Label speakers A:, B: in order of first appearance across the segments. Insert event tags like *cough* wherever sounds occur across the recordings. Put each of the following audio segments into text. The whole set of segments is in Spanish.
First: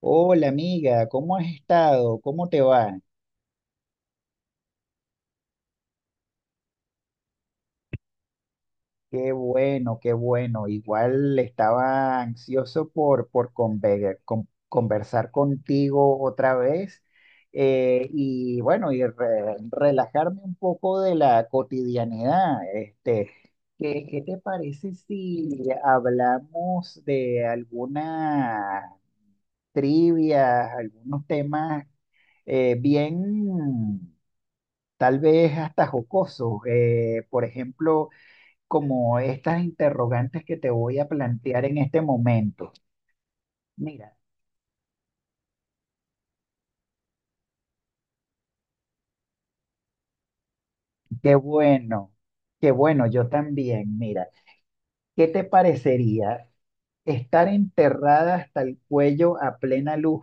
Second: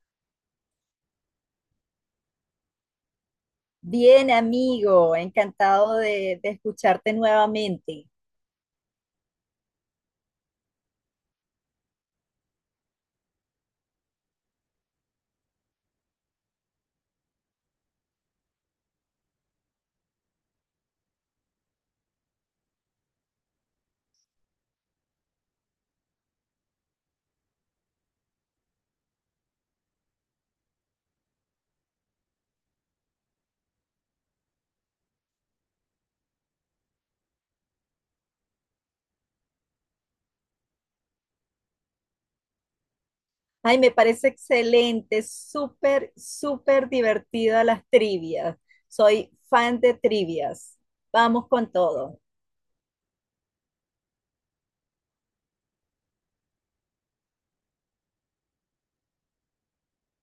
A: Hola amiga, ¿cómo has estado? ¿Cómo te va?
B: Bien, amigo, encantado de escucharte nuevamente.
A: Qué bueno, qué bueno. Igual estaba ansioso por conversar contigo otra vez. Y bueno, y relajarme un poco de la cotidianidad. ¿Qué te parece si hablamos de alguna trivia, algunos temas bien, tal vez hasta jocoso. Por ejemplo, como estas interrogantes que te voy a plantear en este momento.
B: Ay, me
A: Mira,
B: parece excelente, súper, súper divertida las trivias. Soy fan de trivias.
A: qué
B: Vamos con
A: bueno,
B: todo.
A: qué bueno, yo también. Mira, ¿qué te parecería estar enterrada hasta el cuello a plena luz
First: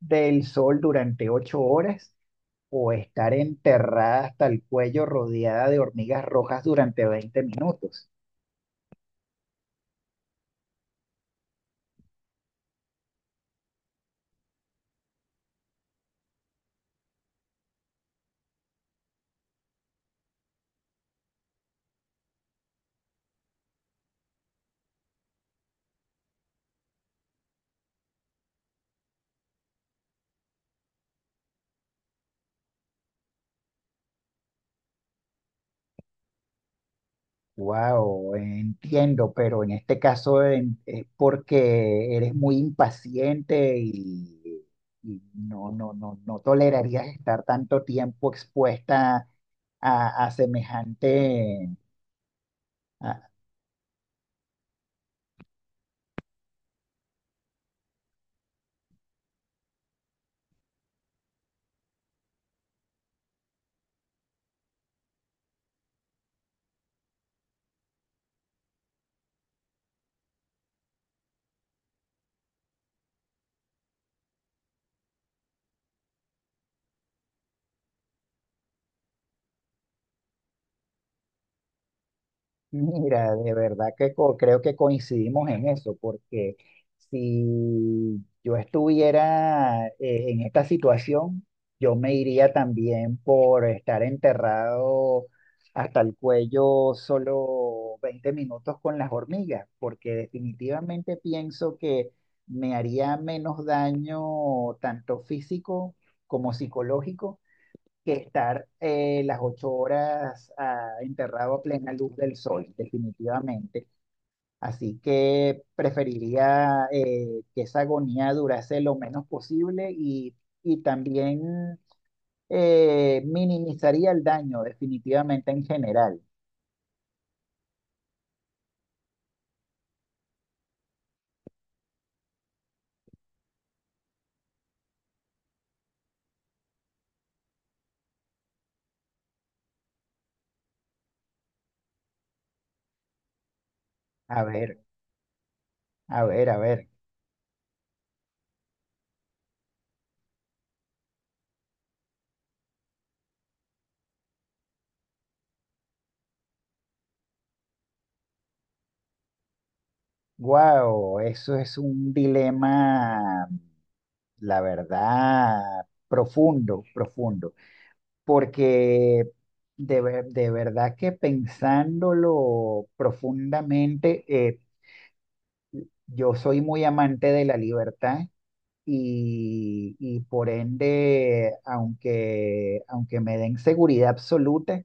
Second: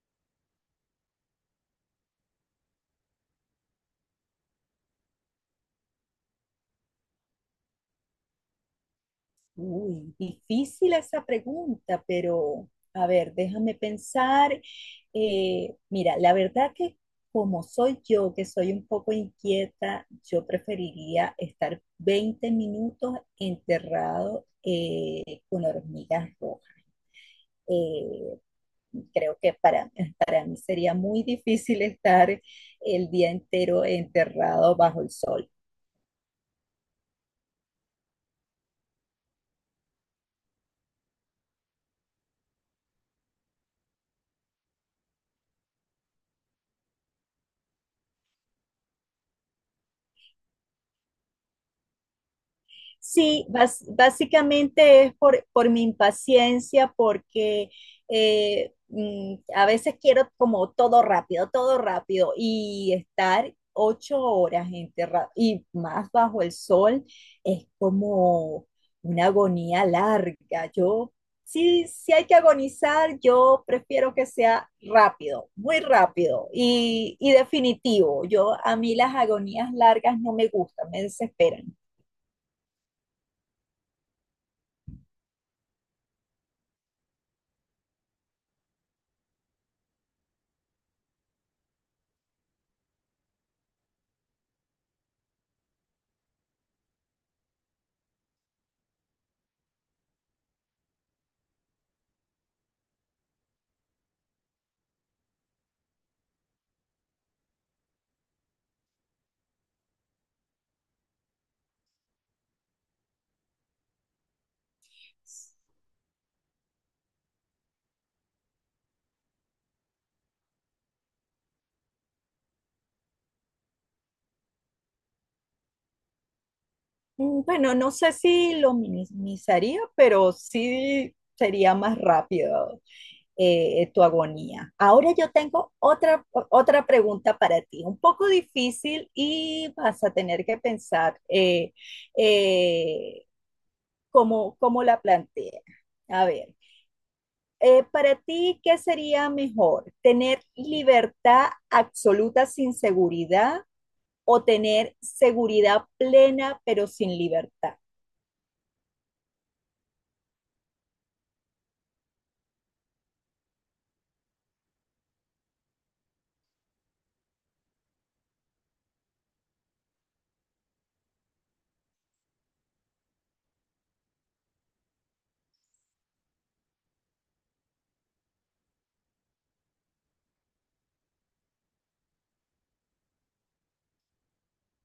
A: del sol durante 8 horas? ¿O estar enterrada hasta el cuello rodeada de hormigas rojas durante 20 minutos?
B: Uy, difícil esa pregunta, pero a ver, déjame pensar. Mira, la verdad que como soy yo, que soy un poco inquieta, yo preferiría estar 20 minutos enterrado con hormigas rojas. Eh, creo que para mí sería muy difícil estar el día entero enterrado bajo el sol.
A: Wow, entiendo, pero en este caso es porque eres muy impaciente y no, no, no, no tolerarías estar tanto tiempo expuesta a semejante...
B: Sí, básicamente es por mi impaciencia, porque a veces quiero como todo rápido, y estar 8 horas enterrado y más bajo el sol es como una agonía larga. Yo, sí, si hay que agonizar, yo prefiero que sea rápido, muy rápido y definitivo. Yo, a mí las agonías largas no me gustan, me desesperan.
A: Mira, de verdad que creo que coincidimos en eso, porque si yo estuviera en esta situación, yo me iría también por estar enterrado hasta el cuello solo 20 minutos con las hormigas, porque definitivamente pienso que me haría menos daño tanto físico como psicológico que estar las 8 horas enterrado a plena luz del sol, definitivamente. Así que preferiría que esa agonía durase lo menos posible, y también minimizaría el daño, definitivamente en general.
B: Mm, bueno, no sé si lo minimizaría, pero sí sería más rápido tu agonía. Ahora yo tengo otra pregunta para ti, un poco difícil y vas a tener que pensar eh,
A: A ver,
B: cómo la plantea.
A: a
B: A
A: ver,
B: ver,
A: a ver.
B: para ti, ¿qué sería mejor? ¿Tener libertad absoluta sin seguridad o tener seguridad plena pero sin libertad?
A: Wow, eso es un dilema, la verdad, profundo, profundo. Porque de verdad que pensándolo profundamente, yo soy muy amante de la libertad y por ende, aunque me den seguridad absoluta,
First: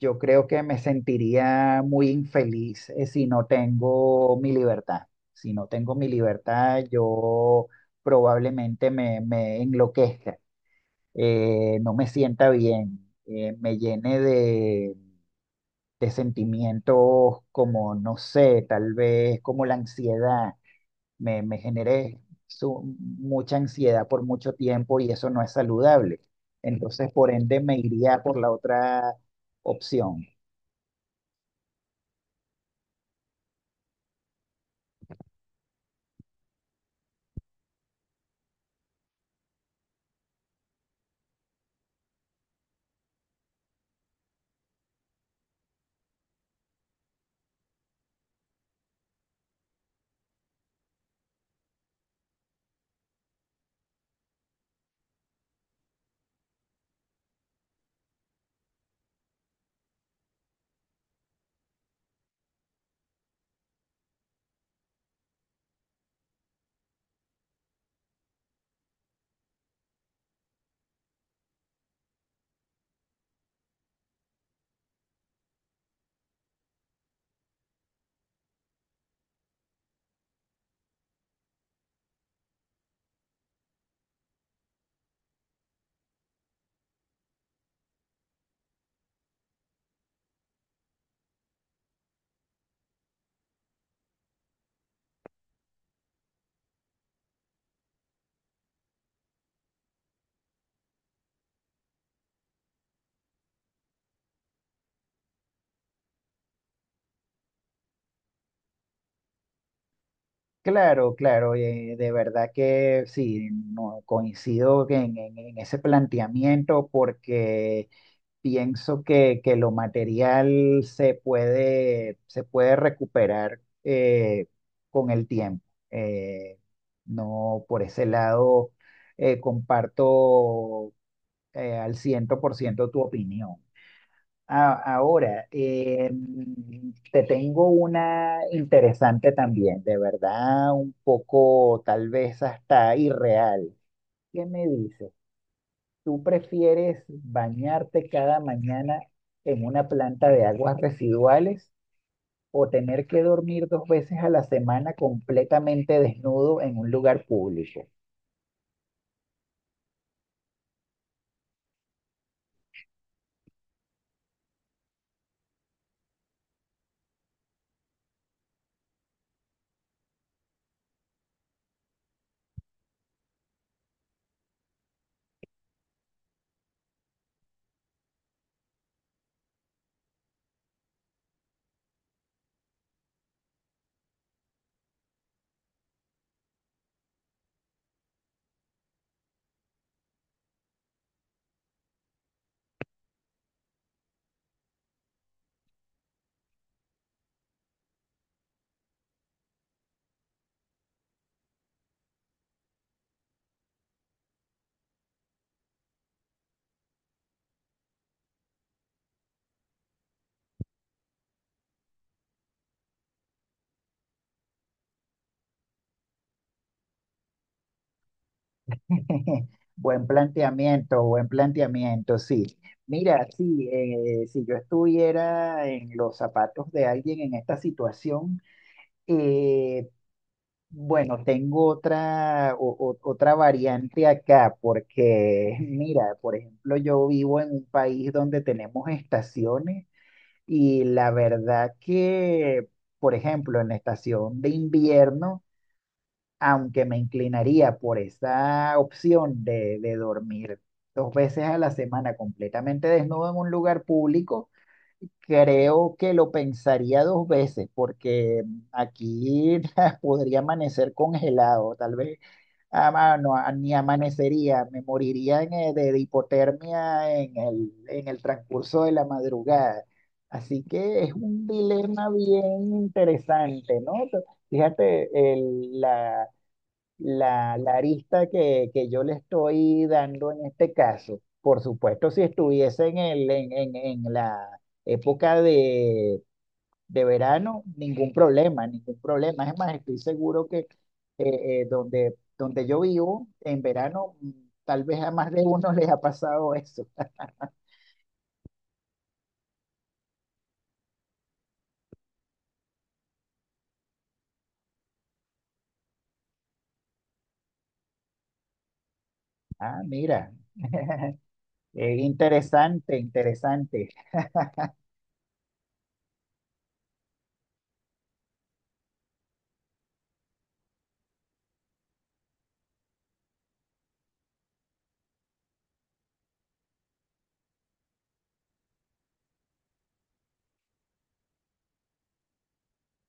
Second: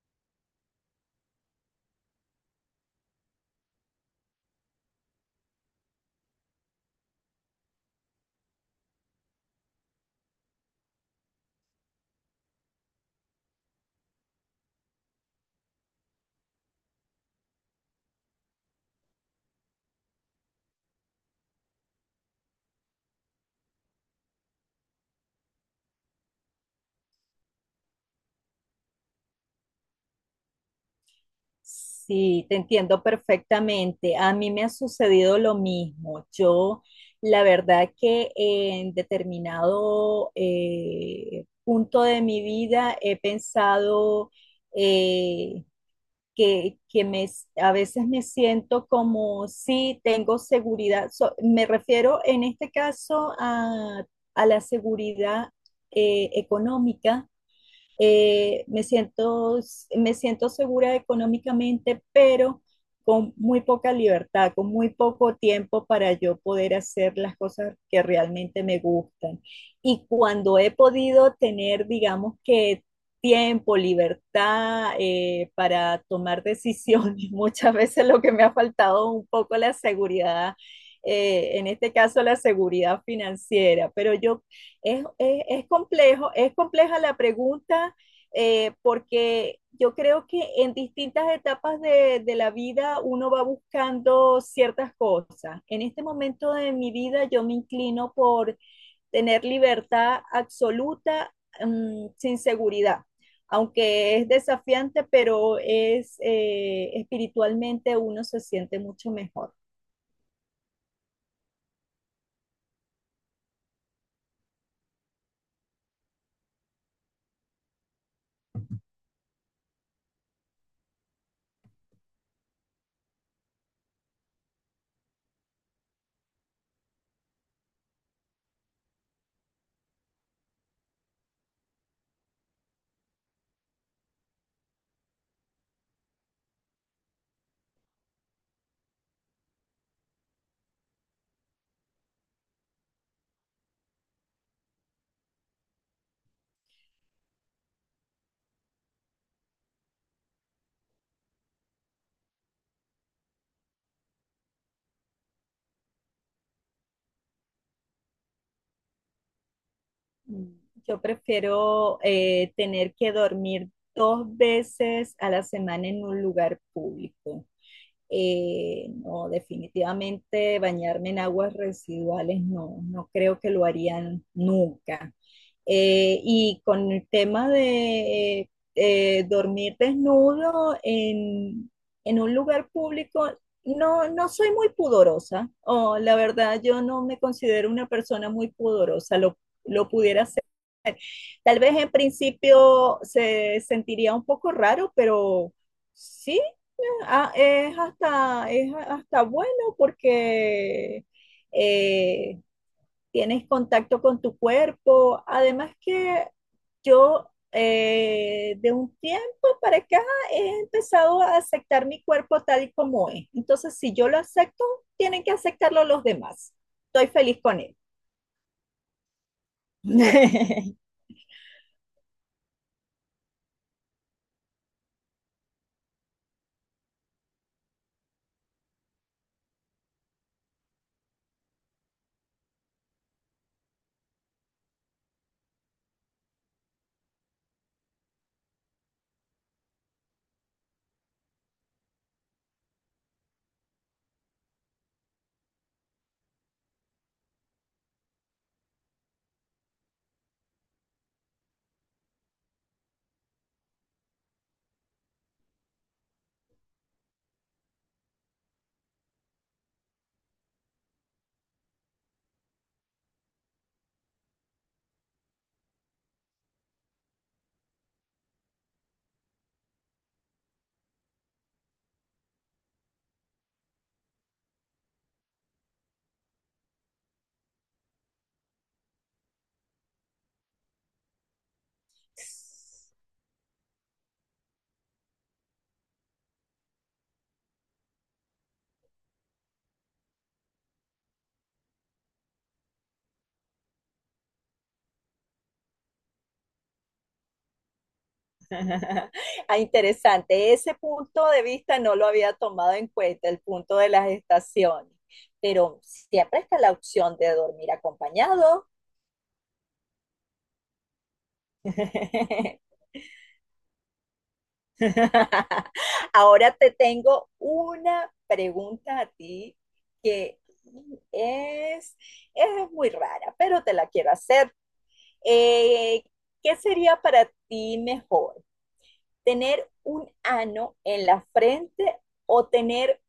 A: yo creo que me sentiría muy infeliz, si no tengo mi libertad. Si no tengo mi libertad, yo probablemente me enloquezca, no me sienta bien, me llene de sentimientos como, no sé, tal vez como la ansiedad. Me generé mucha ansiedad por mucho tiempo y eso no es saludable. Entonces, por ende, me iría por la otra opción.
B: Sí, te entiendo perfectamente. A mí me ha sucedido lo mismo. Yo, la verdad que en determinado punto de mi vida he pensado eh, que a veces me siento como si tengo seguridad. Me refiero en este caso a la seguridad económica, eh, me siento, me siento segura económicamente, pero con muy poca libertad, con muy poco tiempo para yo poder hacer las cosas que realmente me gustan. Y cuando he podido tener, digamos que tiempo, libertad para tomar decisiones, *laughs* muchas veces lo que me ha faltado un poco la seguridad en este caso la seguridad financiera, pero yo es complejo, es compleja la pregunta porque yo creo que en distintas etapas de la vida uno va buscando ciertas cosas. En este momento de mi vida yo me inclino por tener libertad absoluta sin seguridad, aunque es desafiante, pero es espiritualmente uno se siente mucho mejor.
A: Claro, claro, de verdad que sí, no, coincido en en ese planteamiento porque pienso que lo material se puede recuperar con el tiempo. Eh, no, por ese lado, comparto al 100 por ciento tu opinión. Ahora, te tengo una interesante también, de verdad, un poco tal vez hasta irreal. ¿Qué me dices? ¿Tú prefieres bañarte cada mañana en una planta de aguas residuales o tener que dormir 2 veces a la semana completamente desnudo en un lugar público?
B: Mm, yo prefiero tener que dormir dos veces a la semana en un lugar público. No, definitivamente bañarme en aguas residuales no, no creo que lo harían nunca. Y con el tema de dormir desnudo en un lugar público, no, no soy muy pudorosa. Oh, la verdad, yo no me considero una persona muy pudorosa. Lo pudiera. Tal vez en principio se sentiría un poco raro, pero sí, ah, es hasta bueno porque eh, tienes contacto con tu cuerpo. Además que yo de un tiempo para acá he empezado a aceptar mi cuerpo tal y como es. Entonces, si yo lo acepto, tienen que aceptarlo los demás. Estoy feliz con él.
A: *laughs*
B: *laughs*
A: Buen planteamiento, sí. Mira, sí, si yo estuviera en los zapatos de alguien en esta situación, eh, bueno, tengo otra, otra variante acá, porque *laughs* mira, por ejemplo, yo vivo en un país donde tenemos estaciones y la verdad que, por ejemplo, en la estación de invierno, aunque me inclinaría por esa opción de dormir 2 veces a la semana completamente desnudo en un lugar público, creo que lo pensaría 2 veces porque aquí *laughs* podría amanecer congelado, tal vez no, ni amanecería, me moriría en, de hipotermia en el transcurso de la madrugada. Así que es un dilema bien interesante, ¿no? Fíjate, el la, la arista que yo le estoy dando en este caso. Por supuesto, si estuviese en el, en la época de verano, ningún problema, ningún problema. Es más, estoy seguro que donde, donde yo vivo, en verano, tal vez a más de uno *laughs* les ha pasado eso.
B: *laughs* Ah, interesante. Ese punto de vista no lo había tomado en cuenta, el punto de las estaciones, pero siempre está la opción de dormir acompañado.
A: Ah, mira,
B: *laughs*
A: interesante, interesante.
B: Ahora te tengo una pregunta a ti que es, es muy rara, pero te la quiero hacer. Eh, ¿Qué sería para ti mejor? ¿Tener un ano en la frente o tener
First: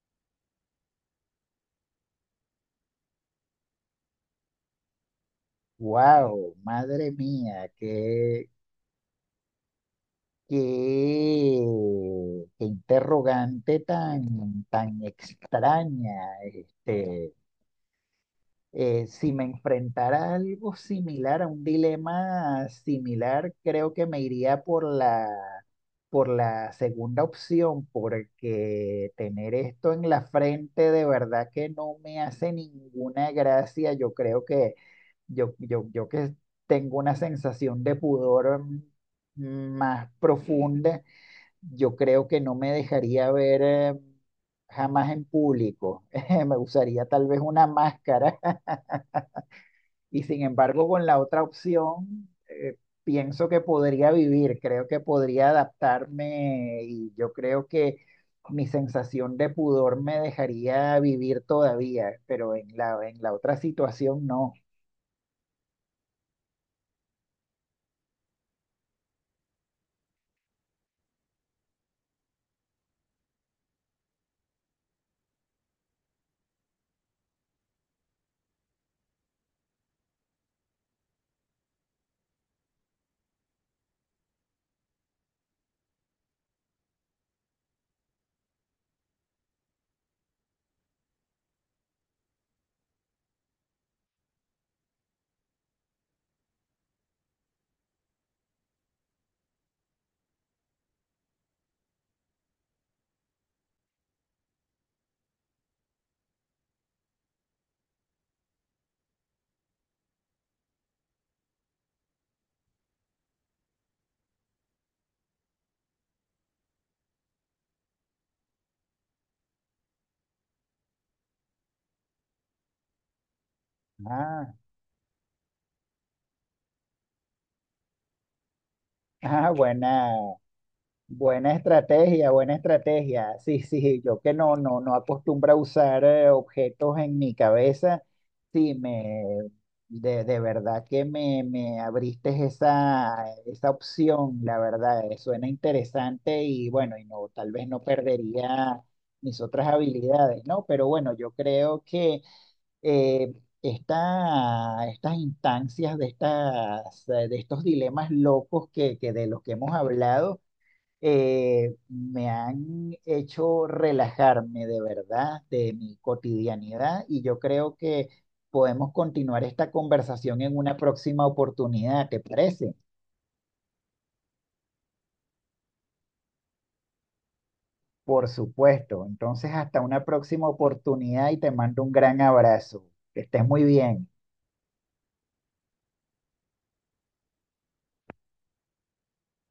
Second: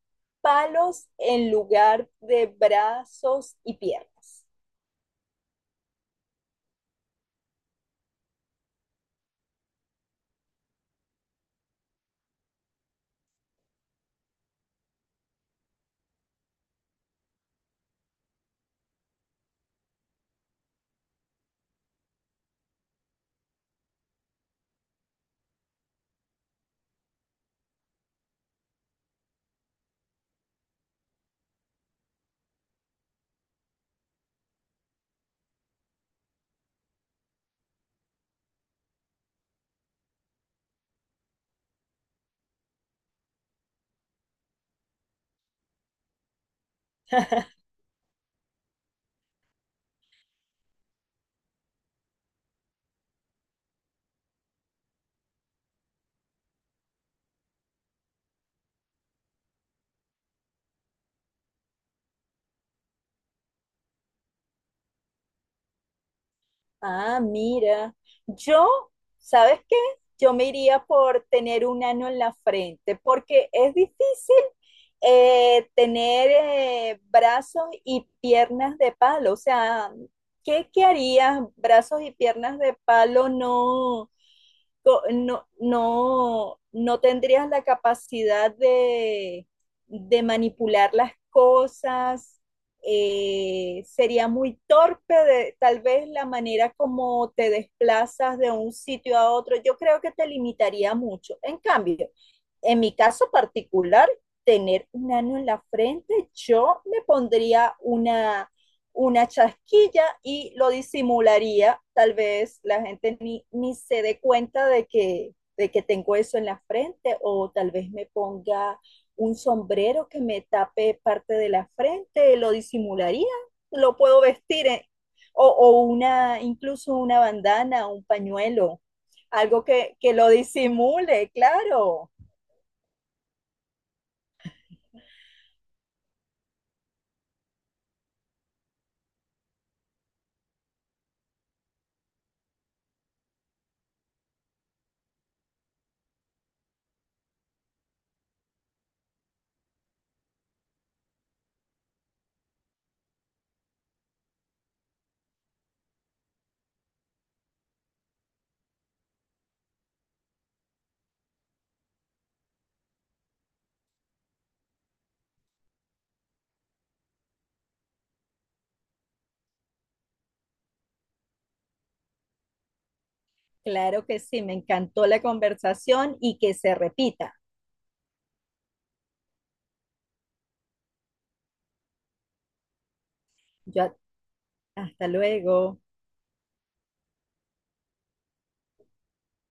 B: palos en lugar de brazos y piernas?
A: Wow, madre mía, qué... qué, qué interrogante tan, tan extraña. Este, si me enfrentara a algo similar, a un dilema similar, creo que me iría por la segunda opción, porque tener esto en la frente de verdad que no me hace ninguna gracia. Yo creo que yo que tengo una sensación de pudor más profunda, yo creo que no me dejaría ver jamás en público. *laughs* Me usaría tal vez una máscara *laughs* y sin embargo con la otra opción pienso que podría vivir, creo que podría adaptarme y yo creo que mi sensación de pudor me dejaría vivir todavía, pero en la otra situación no.
B: Ah, mira, yo, ¿sabes qué? Yo me iría por tener un ano en la frente porque es difícil tener brazos y piernas de palo. O sea, ¿qué harías? Brazos y piernas de palo, no tendrías la capacidad de manipular las cosas, sería muy torpe de, tal vez la manera como te desplazas de un sitio a otro, yo creo que te limitaría mucho. En cambio, en mi caso particular, tener un ano en la frente, yo me pondría una chasquilla y lo disimularía. Tal vez la gente ni se dé cuenta de de que tengo eso en la frente, o tal vez me ponga un sombrero que me tape parte de la frente, lo disimularía, lo puedo
A: Ah,
B: vestir en, incluso una bandana, un pañuelo,
A: ah,
B: algo que
A: buena.
B: lo disimule,
A: Buena
B: claro.
A: estrategia, buena estrategia. Sí, *laughs* sí, yo que no, no, no acostumbro a usar objetos en mi cabeza. Sí, de verdad que me abriste esa, esa opción, la verdad, suena interesante y bueno, y no, tal vez no perdería mis otras habilidades, ¿no? Pero bueno, yo creo que eh, estas instancias de estas, de estos dilemas locos que de los que hemos hablado me han hecho relajarme de verdad de mi cotidianidad y yo creo que podemos continuar esta conversación en una próxima oportunidad, ¿te parece?
B: Claro que sí, me encantó la conversación y que se repita.
A: Por supuesto. Entonces, hasta una próxima oportunidad y te mando un gran abrazo. Que estés muy
B: Yo,
A: bien.
B: hasta luego.